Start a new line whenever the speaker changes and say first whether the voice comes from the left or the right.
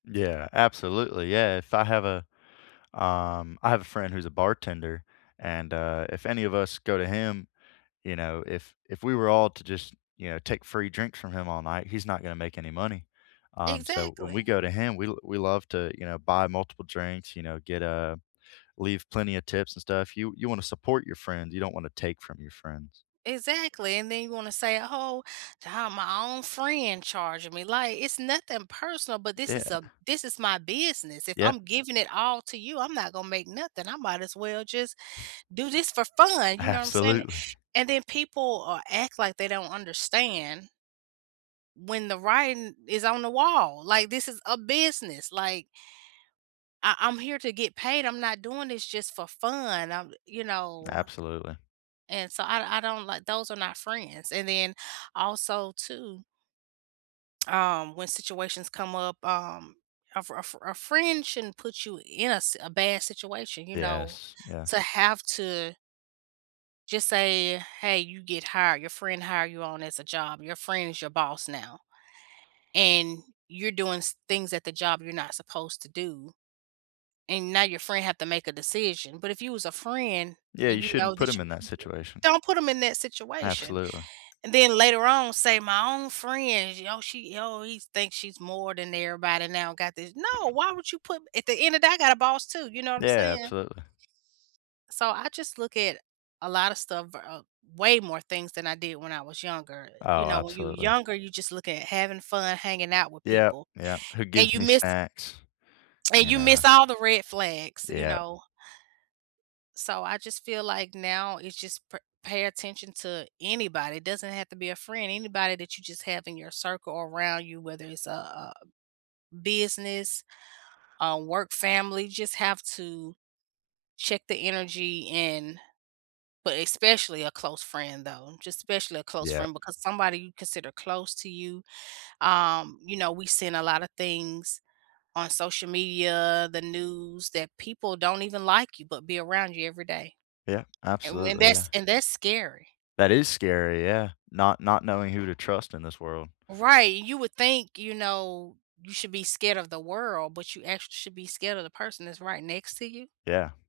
left: Yeah. Absolutely. Yeah. If I have a um, I have a friend who's a bartender, and, uh, if any of us go to him, you know, if if we were all to just, you know, take free drinks from him all night, he's not gonna make any money, um, so when we
right: Exactly.
left: go to him, we we love to, you know, buy multiple drinks, you know, get a leave plenty of tips and stuff. You you wanna support your friends; you don't wanna take from your friends.
right: Exactly, and then you wanna say, "Oh, to have my own friend charging me," like, it's nothing personal, but this is
left: Yeah.
right: a this is my business. If
left: Yep.
right: I'm giving it all to you, I'm not gonna make nothing. I might as well just do this for fun, you know what I'm saying?
left: Absolutely.
right: And then people, uh, act like they don't understand when the writing is on the wall. Like, this is a business. Like I I'm here to get paid. I'm not doing this just for fun. I you know?
left: Absolutely.
right: And so I I don't like, those are not friends, and then also too um, when situations come up, um, a fri a fri a fri friend shouldn't put you in a s a bad situation, you know,
left: Yes. Yes.
right: to have to just say, "Hey. You get hired. Your friend hire you on as a job. Your friend is your boss now," and you're doing s things at the job you're not supposed to do, and now your friend have to make a decision, but if you was a friend
left: Yeah.
right: and
left: You
right: you know
left: shouldn't put
right: that,
left: 'em
right: you
left: in that situation.
right: don't put them in that situation,
left: Absolutely.
right: and then later on, say, "My own friend, oh, she oh, he thinks she's more than everybody now, got this." No. Why would you put at the end of that, I got a boss too, you know what I'm
left: Yeah,
right: saying?
left: absolutely.
right: So, I just look at a lot of stuff, uh, way more things than I did when I was younger. You
left: Oh,
right: know, when you
left: absolutely.
right: younger, you just look at having fun, hanging out with
left: Yep.
right: people,
left: Yep. "Who
right: and
left: gives
right: you
left: me
right: miss
left: snacks,"
right: and
left: you
right: you
left: know.
right: miss all the red flags, you
left: Yep.
right: know? So, I just feel like now it's just pa pay attention to anybody. It doesn't have to be a friend. Anybody that you just have in your circle around you, whether it's a a business, a work family, just have to check the energy, and but especially a close friend, though. Just especially a close
left: Yep.
right: friend because somebody you consider close to you. Um, you know, we've seen a lotta things on social media, the news, that people don't even like you but be around you every day,
left: Yeah.
right: and when
left: Absolutely.
right: that's
left: Yeah.
right: and that's scary.
left: That is scary. Yeah. Not not knowing who to trust in this world.
right: Right. You would think, you know, you should be scared of the world, but you actually should be scared of the person that's right next to you.
left: Yeah.